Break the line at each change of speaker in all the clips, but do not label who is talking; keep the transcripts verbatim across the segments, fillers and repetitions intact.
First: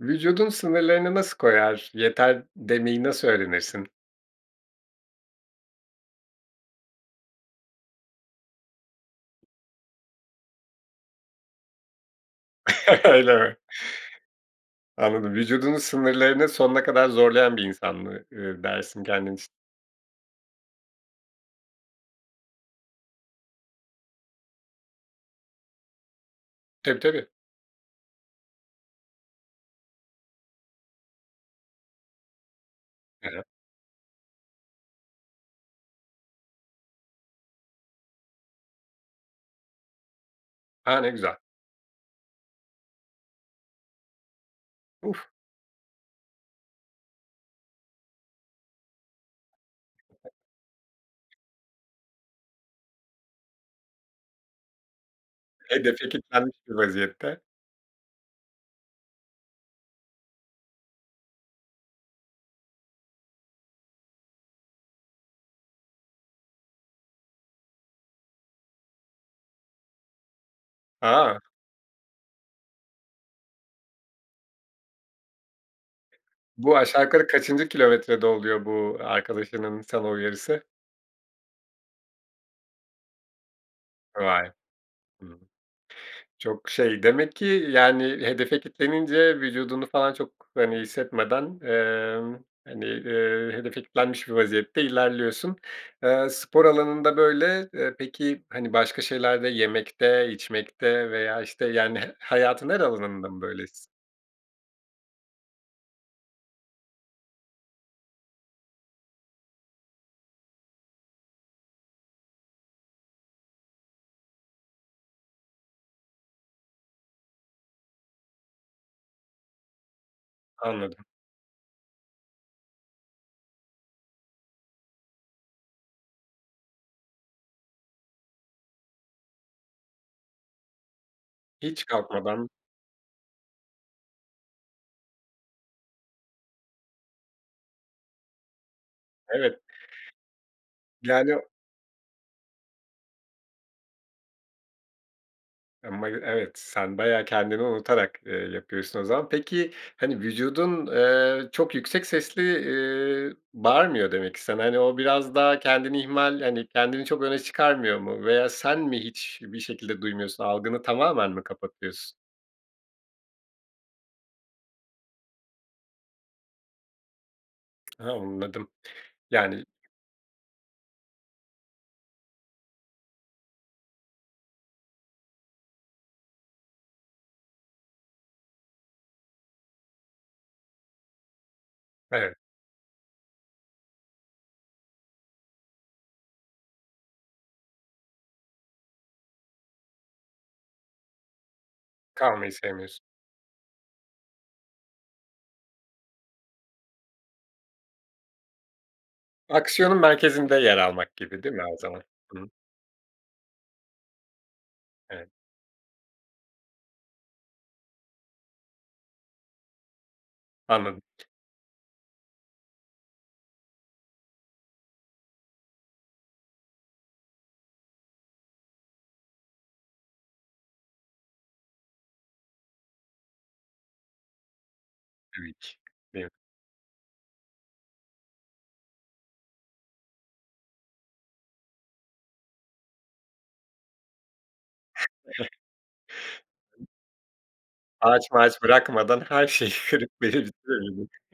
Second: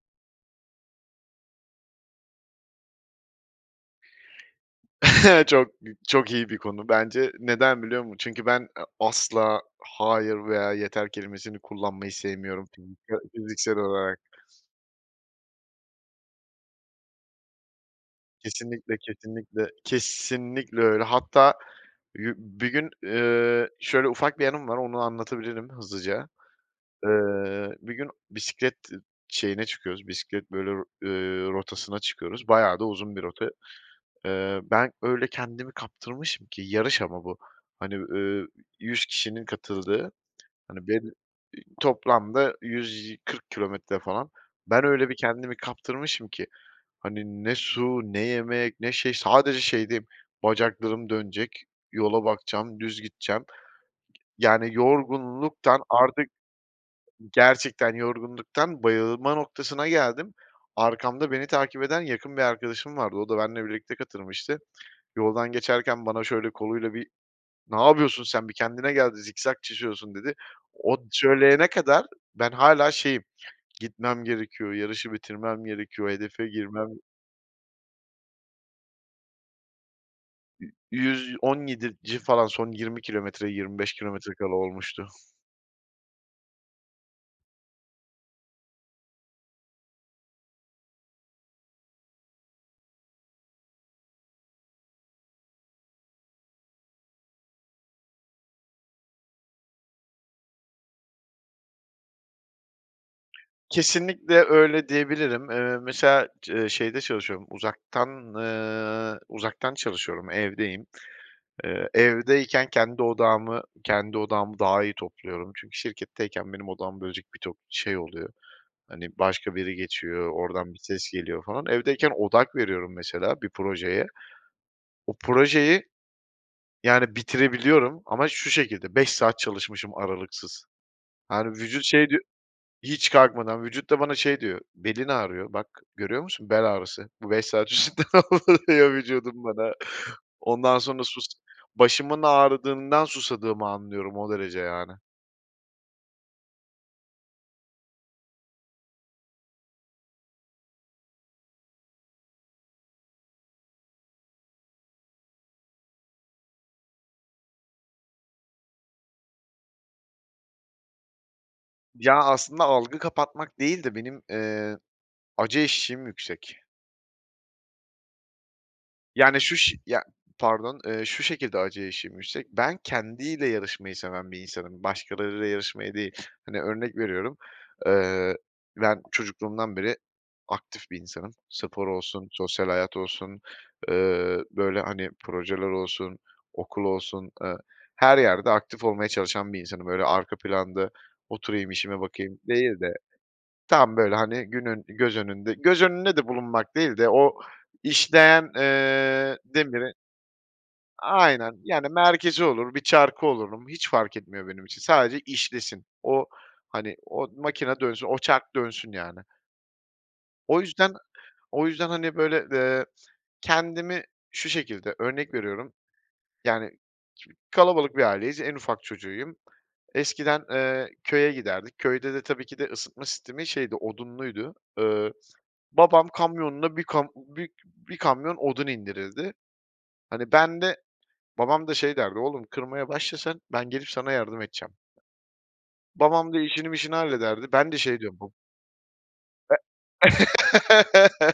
Vücudun sınırlarını nasıl koyar? Yeter demeyi nasıl öğrenirsin?
Çok b çok iyi bir konu bence. Neden biliyor musun? Çünkü ben, eee, "asla", "hayır" veya "yeter" kelimesini kullanmayı sevmiyorum fizikse
Öyle mi?
fiziksel olarak.
Anladım. Vücudunun sınırlarını sonuna kadar zorlayan bir insan mı, ııı,
Kesinlikle,
dersin kendin için?
kesinlikle, kesinlikle öyle. Hatta yu bir gün, eee, şöyle ufak bir anım var, onu anlatabilirim hızlıca.
Tabii, tabii.
Iıı, bir gün bisiklet ı şeyine çıkıyoruz, bisiklet böyle, r ııı, rotasına çıkıyoruz. Bayağı da uzun bir
He he.
rota. Iıı, ben öyle kendimi kaptırmışım ki yarış ama bu, hani, ııı, yüz kişinin katıldığı, hani,
Ha, ne
ben
güzel.
toplamda yüz kırk kilometre, falan, ben öyle bir
Uf.
kendimi kaptırmışım ki, hani, ne su ne yemek ne şey, sadece şeydeyim, "Bacaklarım dönecek, yola bakacağım, düz gideceğim." Yani, yorgunluktan
Hedefe
artık
kitlenmiş bir vaziyette.
gerçekten yorgunluktan bayılma noktasına geldim. Arkamda beni takip eden yakın bir arkadaşım vardı, o da benle birlikte katılmıştı. Yoldan geçerken bana şöyle koluyla bir, "Ne yapıyorsun sen, bir kendine geldi, zikzak çiziyorsun." dedi. O
Ha.
söyleyene kadar ben hâlâ şeyim, "Gitmem gerekiyor, yarışı bitirmem gerekiyor, hedefe
Bu,
girmem"
aşağı yukarı kaçıncı kilometrede oluyor, bu arkadaşının sana uyarısı?
Y yüz on yedinci, falan, son yirmi kilometre, yirmi beş kilometre
Vay.
kala olmuştu.
Hımm. Çok şey demek ki, yani, hedefe kitlenince vücudunu, falan, çok, hani, hissetmeden, emm, hani, ııı, hedefe kitlenmiş bir vaziyette ilerliyorsun. Eee, spor alanında böyle. Eee, peki, hani, başka şeylerde, yemekte, içmekte veya, işte, yani, h hayatın her alanında mı böylesin?
Kesinlikle öyle diyebilirim. Iıı, mesela, cı şeyde çalışıyorum, uzaktan, ııı, uzaktan çalışıyorum, evdeyim. Iıı, evdeyken kendi odağımı kendi odağımı daha iyi topluyorum. Çünkü şirketteyken benim odağımı bölecek bir tok şey oluyor, hani, başka biri geçiyor, oradan bir
Anladım.
ses geliyor, falan. Evdeyken odak veriyorum, mesela, bir projeye, o projeyi, yani, bitirebiliyorum ama şu şekilde, beş saat çalışmışım aralıksız. Yani, vücut
Hiç
şey diyor
kalkmadan.
hiç kalkmadan, vücut da bana şey diyor, "Belin ağrıyor, bak, görüyor musun: bel ağrısı." Bu beş saat [unintelligible] diyor vücudum
Evet.
bana. Ondan sonra sus
Yani
başımın ağrıdığından susadığımı anlıyorum o derece yani.
[unintelligible] Evet, sen bayağı kendini unutarak, ııı, yapıyorsun o zaman. Peki, hani, vücudun, eee, çok yüksek sesli, iii, bağırmıyor demek ki sana, hani, o biraz daha kendini ihmal, hani, kendini çok öne çıkarmıyor mu? Veya sen mi hiçbir şekilde duymuyorsun, algını tamamen mi kapatıyorsun?
Ya, aslında, algı kapatmak değil de benim, eee, acı eşiğim yüksek.
Hı. Anladım.
Yani, şu
Yani
ş ya, pardon, eee, şu şekilde acı eşiğim yüksek. Ben kendiyle yarışmayı seven bir insanım, başkalarıyla yarışmayı değil. Hani, örnek veriyorum, ııı, ben çocukluğumdan beri aktif bir insanım. Spor olsun,
Evet.
sosyal hayat olsun, ııı, böyle, hani, projeler olsun, okul olsun, aaa, her yerde aktif olmaya çalışan bir insanım. Böyle arka planda oturayım işime bakayım
Kalmayı
değil de,
sevmiyorsun.
tam böyle, hani, günün, göz önünde göz önünde de bulunmak değil de o işleyen, eee, demiri
Aksiyonun merkezinde yer almak gibi değil
Aynen,
mi o
yani
zaman?
merkezi
Hı.
olur, bir çarkı olurum hiç fark etmiyor benim için. Sadece
Evet.
işlesin, o, hani, o makine dönsün, o çark dönsün yani. O yüzden
Anladım.
o yüzden, hani, böyle, eee, kendimi şu şekilde örnek veriyorum, yani kalabalık bir aileyiz, en ufak çocuğuyum. Eskiden, eee, köye giderdik, köyde de tabii ki de ısıtma sistemi, şeydi, odunluydu. Iıı, babam
[unintelligible]
kamyonuna bir kam bi bir kamyon odun indirirdi. Hani, ben de babam da, şey, derdi, oğlum kırmaya başla sen ben gelip sana yardım edeceğim. Babam da işini
[unintelligible]
mişini hallederdi, ben de şey diyorum, ba
Ağaç mağaç bırakmadan her
E
şeyi kırıp verirdi değil mi?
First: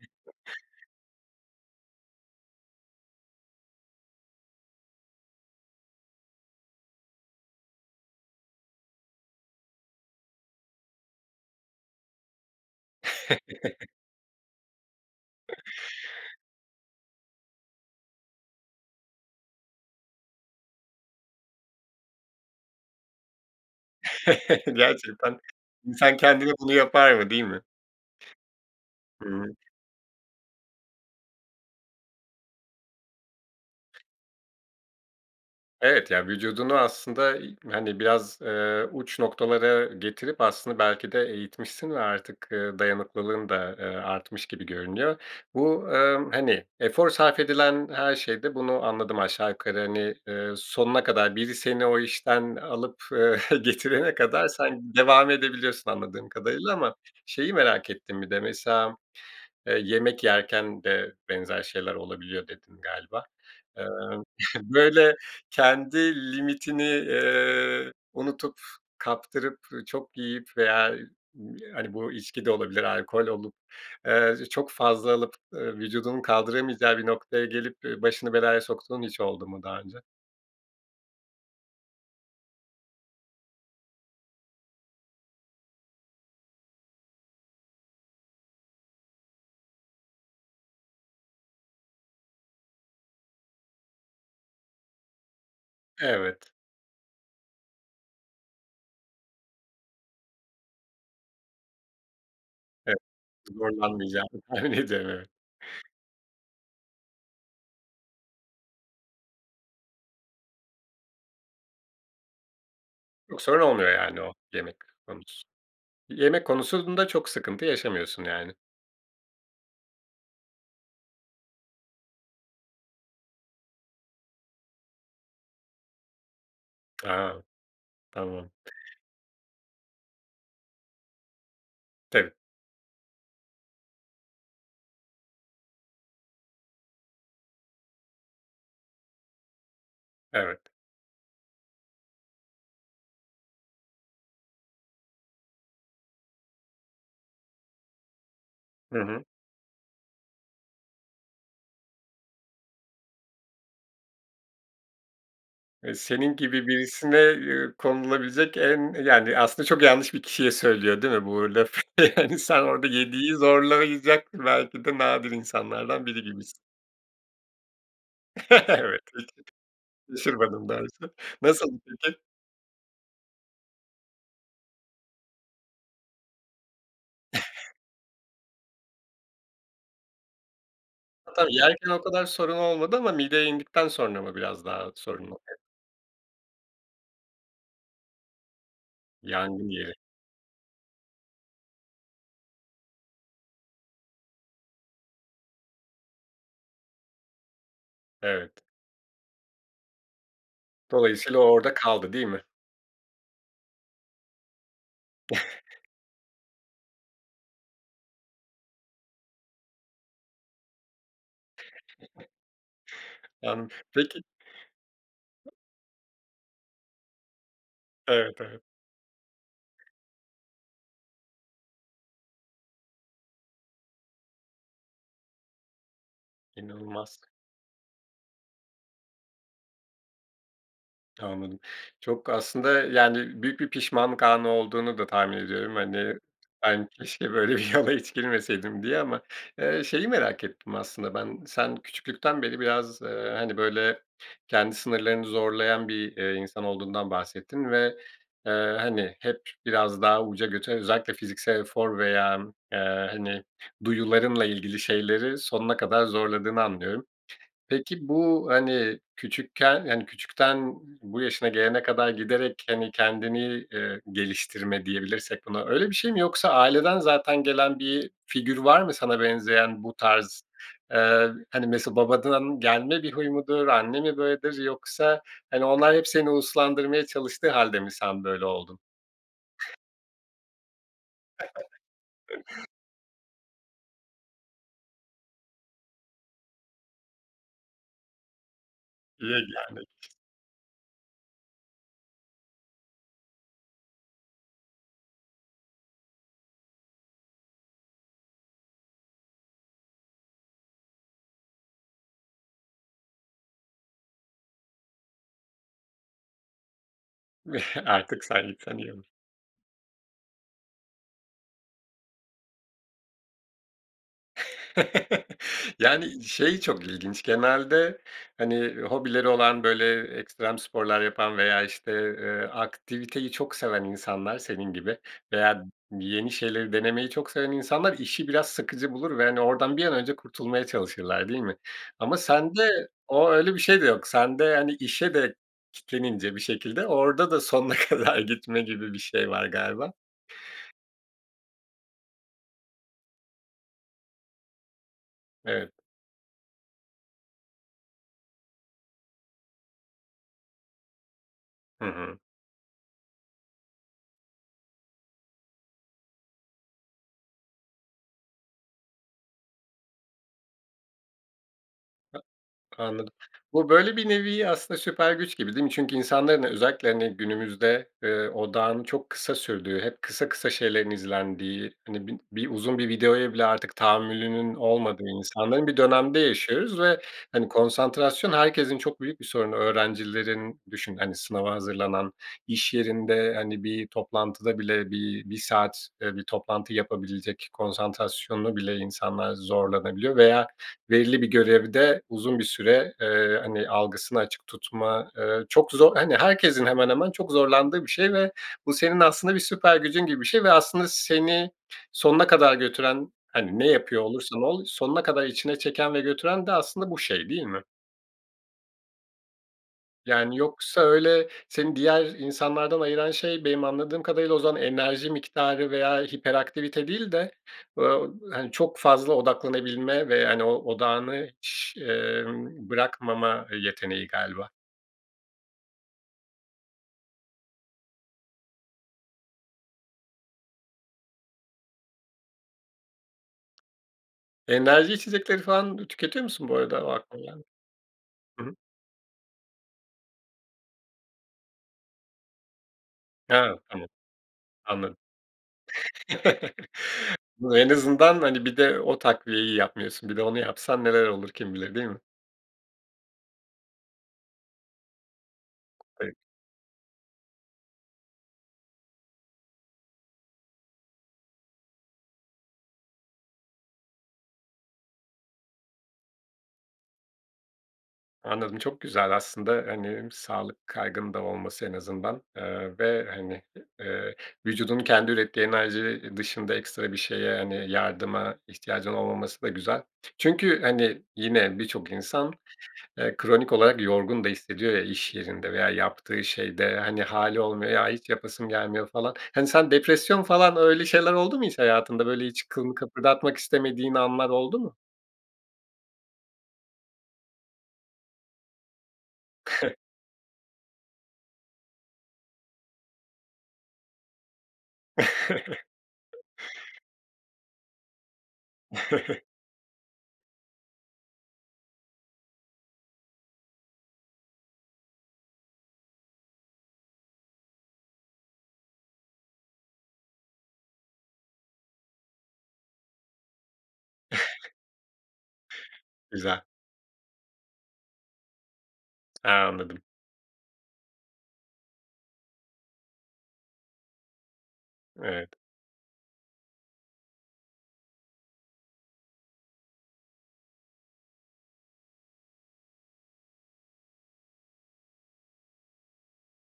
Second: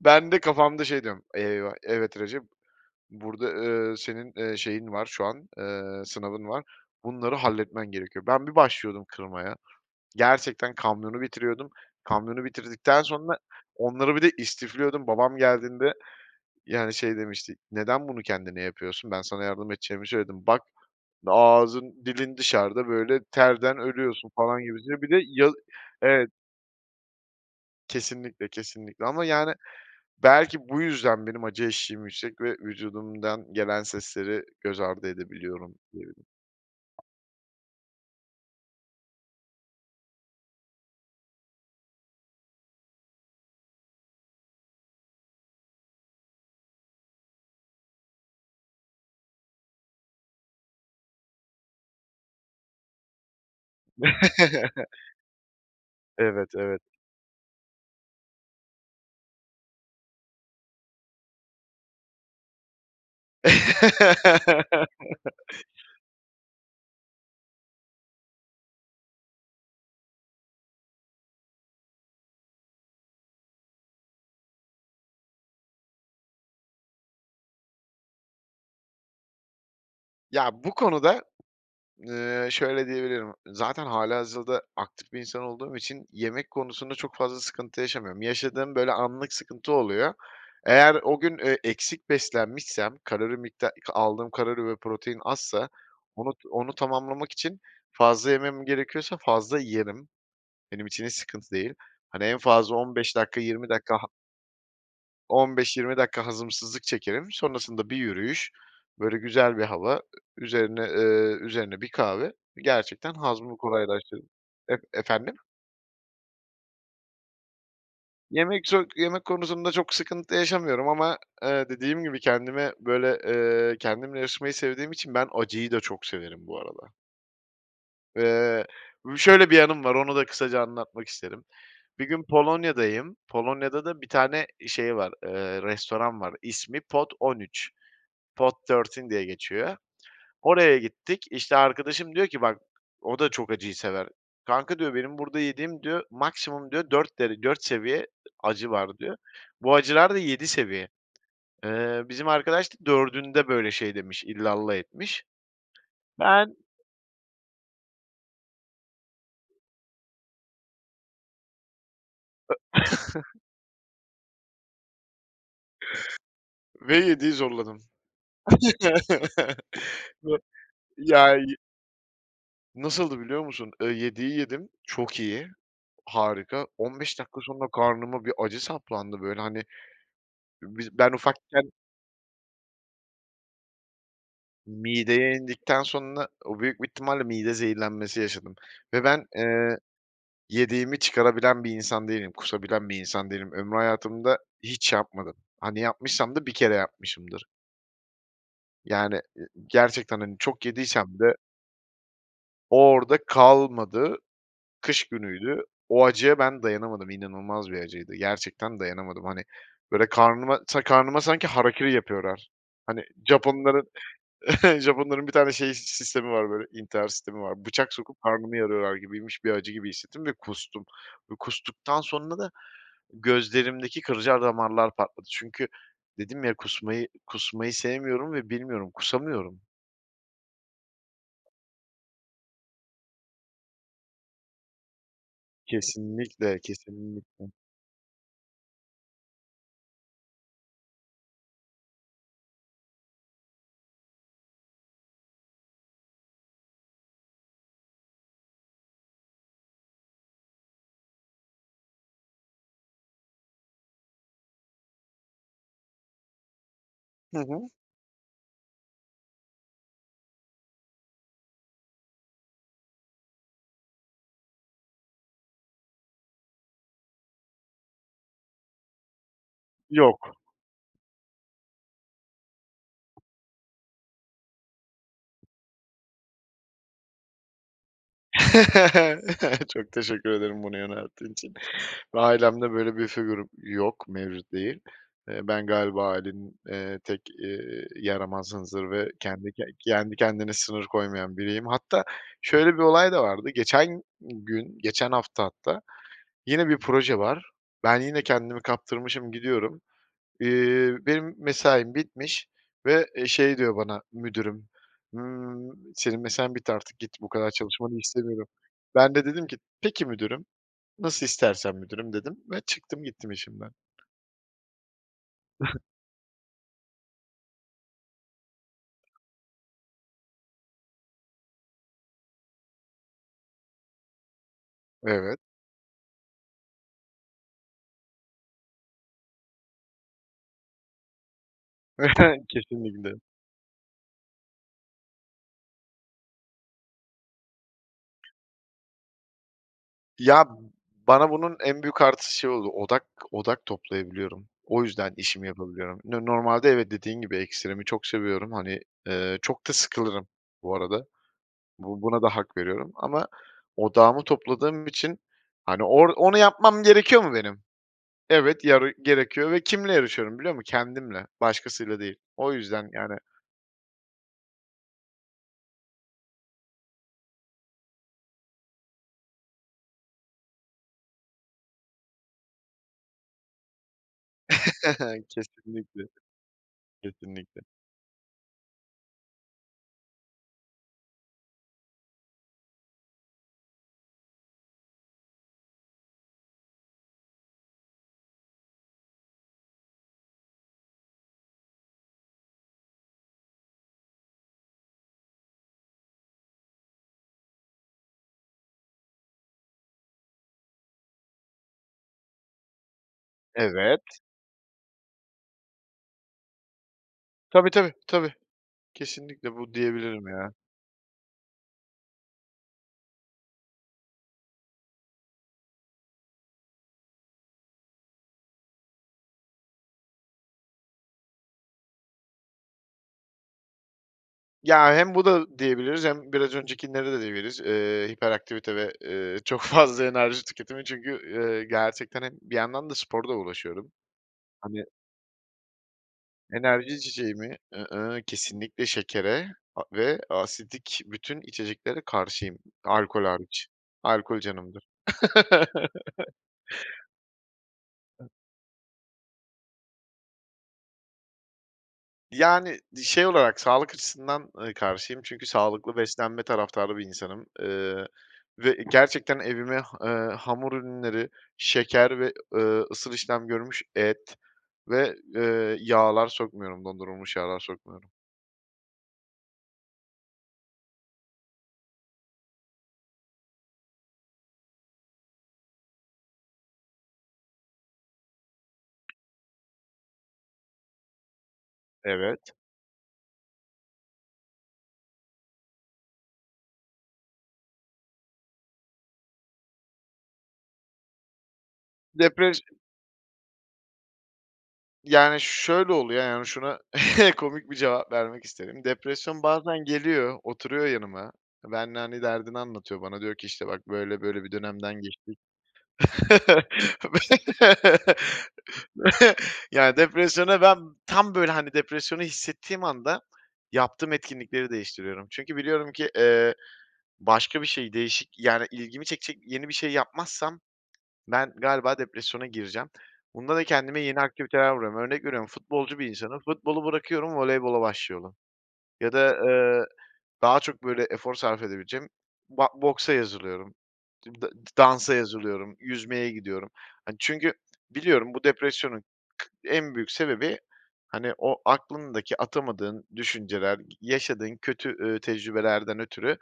Ben de kafamda, şey, diyorum, eyvah evet Recep, burada, ııı, senin, ııı, şeyin var şu an, ııı, sınavın var, bunları halletmen gerekiyor. Ben bir başlıyordum kırmaya, gerçekten, kamyonu bitiriyordum, kamyonu bitirdikten sonra onları bir de istifliyordum babam geldiğinde, yani, şey, demişti neden bunu kendine yapıyorsun ben sana yardım edeceğimi söyledim bak ağzın dilin dışarıda, böyle, terden ölüyorsun, falan, gibisinden bir de
Gerçekten
yaz
insan
evet.
kendine bunu yapar mı, değil mi?
Kesinlikle, kesinlikle ama, yani,
Evet.
belki, bu yüzden benim acı eşiğim yüksek ve vücudumdan gelen sesleri göz ardı edebiliyorum,
Evet,
diyebilirim.
ya, vücudunu, aslında, iii, hani, biraz, ııı, uç noktalara getirip, aslında, belki, de eğitmişsin ve artık, ııı, dayanıklılığın da, aaa, artmış gibi görünüyor. Bu, ımm, hani, efor sarf edilen her şeyde bunu anladım aşağı yukarı. Hani, ııı, sonuna kadar biri seni o işten alıp, eee, getirene kadar sen devam edebiliyorsun anladığım
Evet,
kadarıyla
evet.
ama şeyi merak ettim bir de, mesela, eee, yemek yerken de benzer şeyler olabiliyor dedin galiba. Imm, böyle, kendi limitini, eee, unutup, kaptırıp, ı çok yiyip veya b hani, bu içki de olabilir alkol olup, aaa, çok fazla alıp, ııı, vücudunu kaldıramayacağı bir noktaya gelip, ııı, başını belaya soktuğun hiç oldu mu daha önce?
Ya, bu konuda, eee, şöyle diyebilirim, zaten hâlihazırda aktif bir insan olduğum için yemek konusunda çok fazla sıkıntı yaşamıyorum. Yaşadığım, böyle, anlık sıkıntı oluyor. Eğer o gün, ııı, eksik beslenmişsem kalori mikta aldığım kalori ve protein azsa onu
Evet.
onu tamamlamak için fazla yemem gerekiyorsa fazla yerim. Benim için hiç sıkıntı değil. Hani, en fazla on
Evet.
beş dakika yirmi dakika ha
Zorlanmayacağını tahmin ediyorum. Evet.
on beş yirmi dakika hazımsızlık çekerim. Sonrasında bir yürüyüş, böyle, güzel bir hava, ı üzerine, ııı, üzerine bir kahve, gerçekten,
Yoksa
hazmımı
öyle olmuyor, yani,
kolaylaştırır
o yemek
E efendim?
konusu, yemek konusunda çok sıkıntı yaşamıyorsun, yani.
Yemek çok yemek konusunda çok sıkıntı yaşamıyorum ama, ııı, dediğim gibi kendime, böyle, eee, kendimle yarışmayı sevdiğim için ben acıyı da çok severim bu arada.
A! Tamam.
Eee, u şöyle bir yanım var, onu da kısaca anlatmak isterim. Bir gün
Tabii.
Polonya'dayım. Polonya'da da bir tane e şey var, eee, restoran var, ismi Pot on üç. Pot thirteen diye geçiyor.
Evet.
Oraya gittik, işte arkadaşım diyor ki bak o da çok acıyı sever. Kanka diyor benim burada yediğim diyor maksimum diyor dört dere dört seviye acı var
Hı
diyor.
hı.
Bu acılar da yedi seviye. Eee, bizim arkadaş da dördünde böyle şey demiş, illallah etmiş.
Eee, senin
Ben
gibi birisine, eee, konulabilecek en yani, aslında, çok yanlış bir kişiye söylüyor değil mi bu lafı? Hani, sen orada
[unintelligible]
yediyi zorlayacak belki de nadir insanlardan biri gibisin.
Ve yediyi zorladım.
Evet. Şaşırmadım doğrusu.
Ya, yi
Nasıldı peki?
nasıldı biliyor musun? Iıı, yediyi yedim, çok iyi, harika. On beş dakika sonra karnıma bir acı saplandı, böyle, hani, biz ben
Tabii,
ufakken
yerken o kadar sorun olmadı ama mideye indikten sonra mı biraz daha sorun
Mideye
oluyor?
indikten sonra o büyük bir ihtimalle mide zehirlenmesi yaşadım ve ben,
Yangın
eee,
yeri.
yediğimi çıkarabilen bir insan değilim, kusabilen bir insan değilim. Ömrü hayatımda hiç yapmadım. Hani, yapmışsam da bir kere yapmışımdır.
Evet.
Yani, ııı, gerçekten, hani, çok yediysem de
Dolayısıyla o orada kaldı, değil mi?
o, orada kalmadı, kış günüydü. O acıya ben dayanamadım, inanılmaz bir acıydı, gerçekten dayanamadım. Hani, böyle karnıma ta karnıma sanki harakiri yapıyorlar. Hani
An
Japonların
Peki
Japonların bir tane şeyi, sistemi var, böyle, intihar sistemi var, bıçak sokup
Evet.
karnımı
Evet.
yarıyorlar gibiymiş bir acı gibi hissettim ve kustum. Bu kustuktan sonra da gözlerimdeki kırcar damarlar patladı. Çünkü dedim ya kusmayı
İnanılmaz.
kusmayı sevmiyorum ve bilmiyorum, kusamıyorum.
Anladım. Çok aslında, yani, büyük bir pişmanlık anı olduğunu da tahmin ediyorum, hani,
Kesinlikle,
ben keşke
kesinlikle.
böyle bir yola hiç girmeseydim diye ama, eee, şeyi merak ettim aslında ben, sen küçüklükten beri biraz, eee, hani, böyle, kendi sınırlarını zorlayan bir, eee, insan olduğundan bahsettin ve, eee, hani, hep biraz daha uca götü özellikle fiziksel efor veya, eee, hani, duyularınla ilgili şeyleri sonuna kadar zorladığını anlıyorum.
Hı hı.
Peki, bu, hani, küçükken, hani, küçükten bu yaşına gelene kadar giderek, hani, kendini, eee, geliştirme diyebilirsek buna, öyle bir şey mi yoksa aileden zaten gelen bir figür var mı sana benzeyen bu
Yok.
tarz? Eee, hani, mesela, babadan gelme bir huy mudur, anne mi böyledir yoksa, hani, onlar hep seni uslandırmaya çalıştığı hâlde mi sen böyle oldun?
Çok teşekkür ederim bunu yönelttiğin için ve ailemde böyle bir figürüm yok, mevcut değil. Eee, ben galiba ailenin, eee, tek, ııı, yaramaz, hınzır ve kendi ke
Yegâne kişisin.
kendi kendine sınır koymayan biriyim. Hatta şöyle bir olay da vardı, geçen gün, geçen hafta hatta yine bir proje var. Ben yine kendimi kaptırmışım, gidiyorum. Eee, benim mesaim bitmiş ve, eee, şey diyor bana müdürüm, ımm, "Senin mesain bitti, artık git, bu kadar çalışmanı
Artık sen
istemiyorum."
gitsen iyi olur.
Ben de dedim ki, "Peki müdürüm, nasıl istersen müdürüm" dedim ve çıktım, gittim işimden.
Yani, şey çok ilginç genelde, hani, hobileri olan, böyle, ekstrem sporlar yapan veya, işte, eee, aktiviteyi çok seven insanlar senin gibi
Evet.
veya yeni şeyleri denemeyi çok seven insanlar işi biraz sıkıcı bulur ve, hani, oradan bir an önce kurtulmaya çalışırlar, değil mi? Ama sende
Kesinlikle.
o öyle bir şey de yok. Sende, hani, işe de kitlenince bir şekilde orada da sonuna kadar gitme gibi bir şey var galiba.
Ya, bana bunun en büyük artısı şey oldu, odak odak toplayabiliyorum. O yüzden işimi
Evet.
yapabiliyorum. No normalde evet dediğin gibi, ekstremi çok seviyorum, hani, eee, çok da sıkılırım bu arada.
Hı
Bu
hı.
buna da hak veriyorum ama odağımı topladığım için, hani, "Or onu yapmam gerekiyor mu benim? Evet, yarı gerekiyor." Ve kiminle yarışıyorum biliyor musun? Kendimle, başkasıyla değil.
Ta
O yüzden,
Anladım.
yani
Bu, böyle, bir nevi aslında süper güç gibi, değil mi? Çünkü insanların, e özellikle, hani, günümüzde, eee, odağın çok kısa sürdüğü, hep kısa kısa şeylerin izlendiği, hani, bin bir uzun bir videoya bile artık tahammülünün olmadığı insanların bir
Kesinlikle.
dönemde yaşıyoruz ve, hani,
Kesinlikle.
konsantrasyon herkesin çok büyük bir sorunu. Öğrencilerin Düşün, hani, sınava hazırlanan, iş yerinde, hani, bir toplantıda bile bir bir saat, eee, bir toplantı yapabilecek konsantrasyona bile insanlar zorlanabiliyor. Veya belirli bir görevde uzun bir süre, eee, hani, algısını açık tutma, eee, çok zor Hani, herkesin hemen hemen çok zorlandığı bir şey ve bu senin aslında bir süper gücün gibi bir şey ve aslında seni sonuna kadar götüren, hani, ne yapıyor
Evet.
olursan ol, sonuna kadar içine çeken ve götüren de aslında bu şey, değil mi?
Tabii, tabii, tabii. Kesinlikle bu diyebilirim
Yani,
ya.
yoksa öyle seni diğer insanlardan ayıran şey benim anladığım kadarıyla o zaman enerji miktarı veya hiperaktivite değil de, böyle, hani, çok fazla odaklanabilme ve, yani, o, odağını, emm, bırakmama yeteneği galiba.
Ya, hem bu da diyebiliriz hem biraz öncekinleri de diyebiliriz, eee, hiperaktivite ve, eee, çok fazla enerji tüketimi çünkü, eee, gerçekten, hani, bir yandan da sporla uğraşıyorum, hani
Enerji içecekleri falan da tüketiyor musun bu arada? O
Enerji
aklıma
içeceği
geldi.
mi? I-ıh,
Hı hı.
kesinlikle şekere a ve asidik bütün içeceklere karşıyım. Alkol
He,
hariç,
tamam,
alkol canımdır.
anladım. Bu en azından, hani, bir de o takviyeyi yapmıyorsun. Bir de onu yapsan neler olur kim bilir, değil mi?
Yani, di şey olarak sağlık açısından, ııı, karşıyım çünkü sağlıklı
Peki
beslenme taraftarı bir insanım. Eee, ve gerçekten evime ha eee, hamur ürünleri, şeker ve, ııı, ısıl işlem görmüş et ve, eee, yağlar sokmuyorum, dondurulmuş yağlar sokmuyorum.
Anladım. Çok güzel aslında, hani, hem sağlık kaygının da olması en azından, eee, ve, hani, eee, vücudunun kendi ürettiği enerji, eee, dışında ekstra bir şeye, hani, yardıma ihtiyacın olmaması da güzel. Çünkü, hani, yine birçok insan,
Evet.
eee, kronik olarak yorgun da hissediyor ya iş yerinde veya yaptığı şeyde. Hani, hâli olmuyor, ya hiç yapasın gelmiyor falan. Hani, sen depresyon falan öyle şeyler oldu mu hiç hayatında, böyle, hiç
Depres
kılını kıpırdatmak istemediğin anlar oldu mu?
Yani, şöyle oluyor, yani, şuna komik bir cevap vermek isterim. Depresyon bazen geliyor, oturuyor yanıma, benimle, hani, derdini anlatıyor bana, diyor ki, işte, "Bak, böyle böyle bir dönemden geçtik." Be Ya, depresyona ben Tam, böyle, hani, depresyonu hissettiğim anda yaptığım etkinlikleri değiştiriyorum çünkü biliyorum ki, eee, başka bir şey, değişik, yani, ilgimi çekecek yeni bir şey yapmazsam, ben galiba depresyona gireceğim. Bunda da kendime yeni aktiviteler buluyorum. Örnek veriyorum, futbolcu bir insanım,
Güzel.
futbolu bırakıyorum, voleybola başlıyorum ya da,
Ha, anladım.
eee, daha çok, böyle, efor sarf edebileceğim ba boksa yazılıyorum. Dimda d dansa
Evet.
yazılıyorum, yüzmeye gidiyorum. Hani, çünkü biliyorum bu depresyonun en büyük sebebi, hani, o aklındaki atamadığın düşünceler, yaşadığın kötü, eee, tecrübelerden ötürü,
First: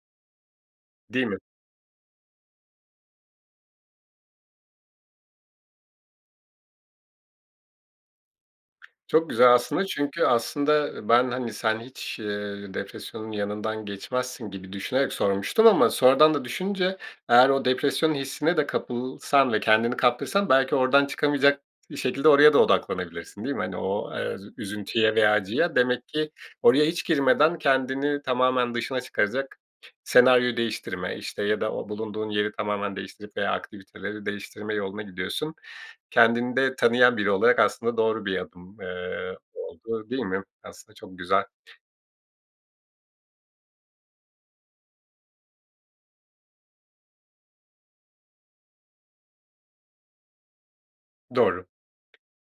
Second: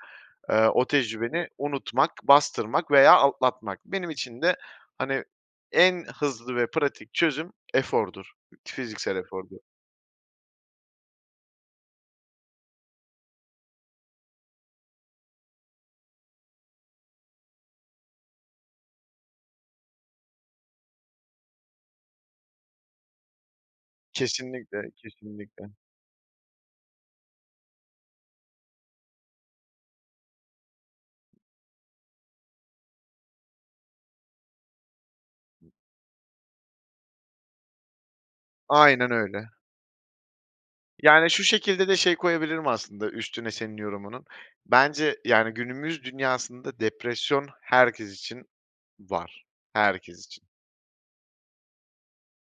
eee, o
Değil mi?
tecrübeni unutmak, bastırmak veya atlatmak. Benim için de, hani, en hızlı ve pratik çözüm efordur, t fiziksel
Çok güzel
efordur.
aslında çünkü aslında ben, hani, sen hiç, eee, depresyonun yanından geçmezsin gibi düşünerek sormuştum ama sonradan da düşününce, eğer o depresyonun hissine de kapılsan ve kendini kaptırsan belki oradan çıkamayacak şekilde oraya da odaklanabilirsin, değil mi? Hani, o, eee, zü
Kesinlikle,
üzüntüye veya
kesinlikle.
acıya. Demek ki oraya hiç girmeden kendini tamamen dışına çıkaracak senaryo değiştirme, işte, ya da o bulunduğun yeri tamamen değiştirip veya aktiviteleri değiştirme yoluna gidiyorsun. Kendini de tanıyan biri olarak aslında doğru bir adım,
Aynen
eee,
öyle.
olduğu, değil mi? Aslında çok
Yani, şu
güzel.
şekilde de şey koyabilirim aslında üstüne senin yorumunun. Bence, yani, günümüz dünyasında depresyon herkes için var, herkes için.
Doğru.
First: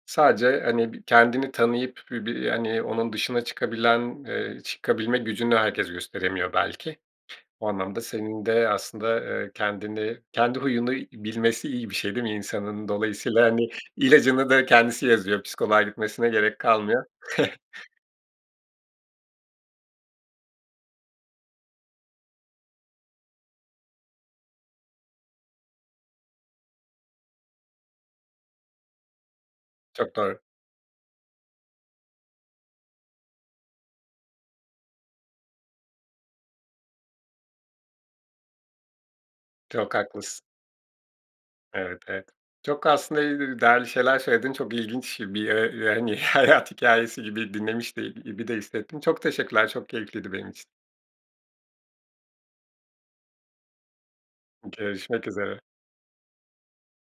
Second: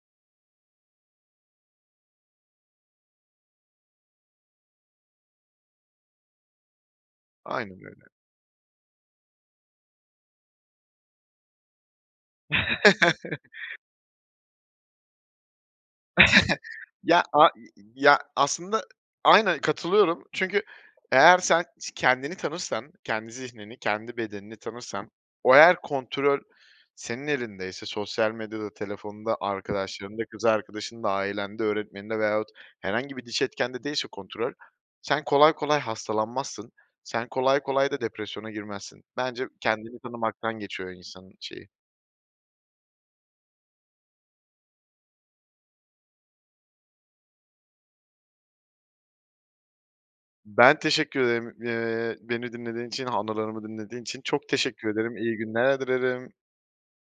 Sadece, hani, bir kendini tanıyıp bir bir, hani, onun dışına çıkabilen, eee çıkabilme gücünü herkes gösteremiyor belki. O
Aynen
anlamda
öyle.
senin de aslında, eee, kendini Kendi huyunu i bilmesi iyi bir şey, değil mi insanın? Dolayısıyla, hani, ilacını da kendisi yazıyor. Psikoloğa gitmesine gerek kalmıyor.
Ya, a i i ya, aslında aynen katılıyorum çünkü eğer sen s kendini tanırsan, kendi zihnini, kendi bedenini tanırsan, o eğer kontröl senin elindeyse sosyal medyada, telefonda,
Çok
arkadaşlarında,
doğru.
kız arkadaşında, ailende, öğretmeninde veyahut herhangi bir dış etkende değilse kontrol, sen kolay kolay hastalanmazsın, sen kolay kolay da depresyona girmezsin. Bence
Çok
kendini
haklısın.
tanımaktan geçiyor insanın şeyi.
Evet, evet. Çok aslında [unintelligible] değerli şeyler söyledin. Çok ilginç bir, eee, yani, hayat hikâyesi gibi dinlemiş de gibi de hissettim. Çok teşekkürler, çok keyifliydi benim için.
Ben teşekkür ederim, eee, beni dinlediğin için, anılarımı dinlediğin için. Çok teşekkür ederim,
Görüşmek
iyi
üzere.
günler dilerim.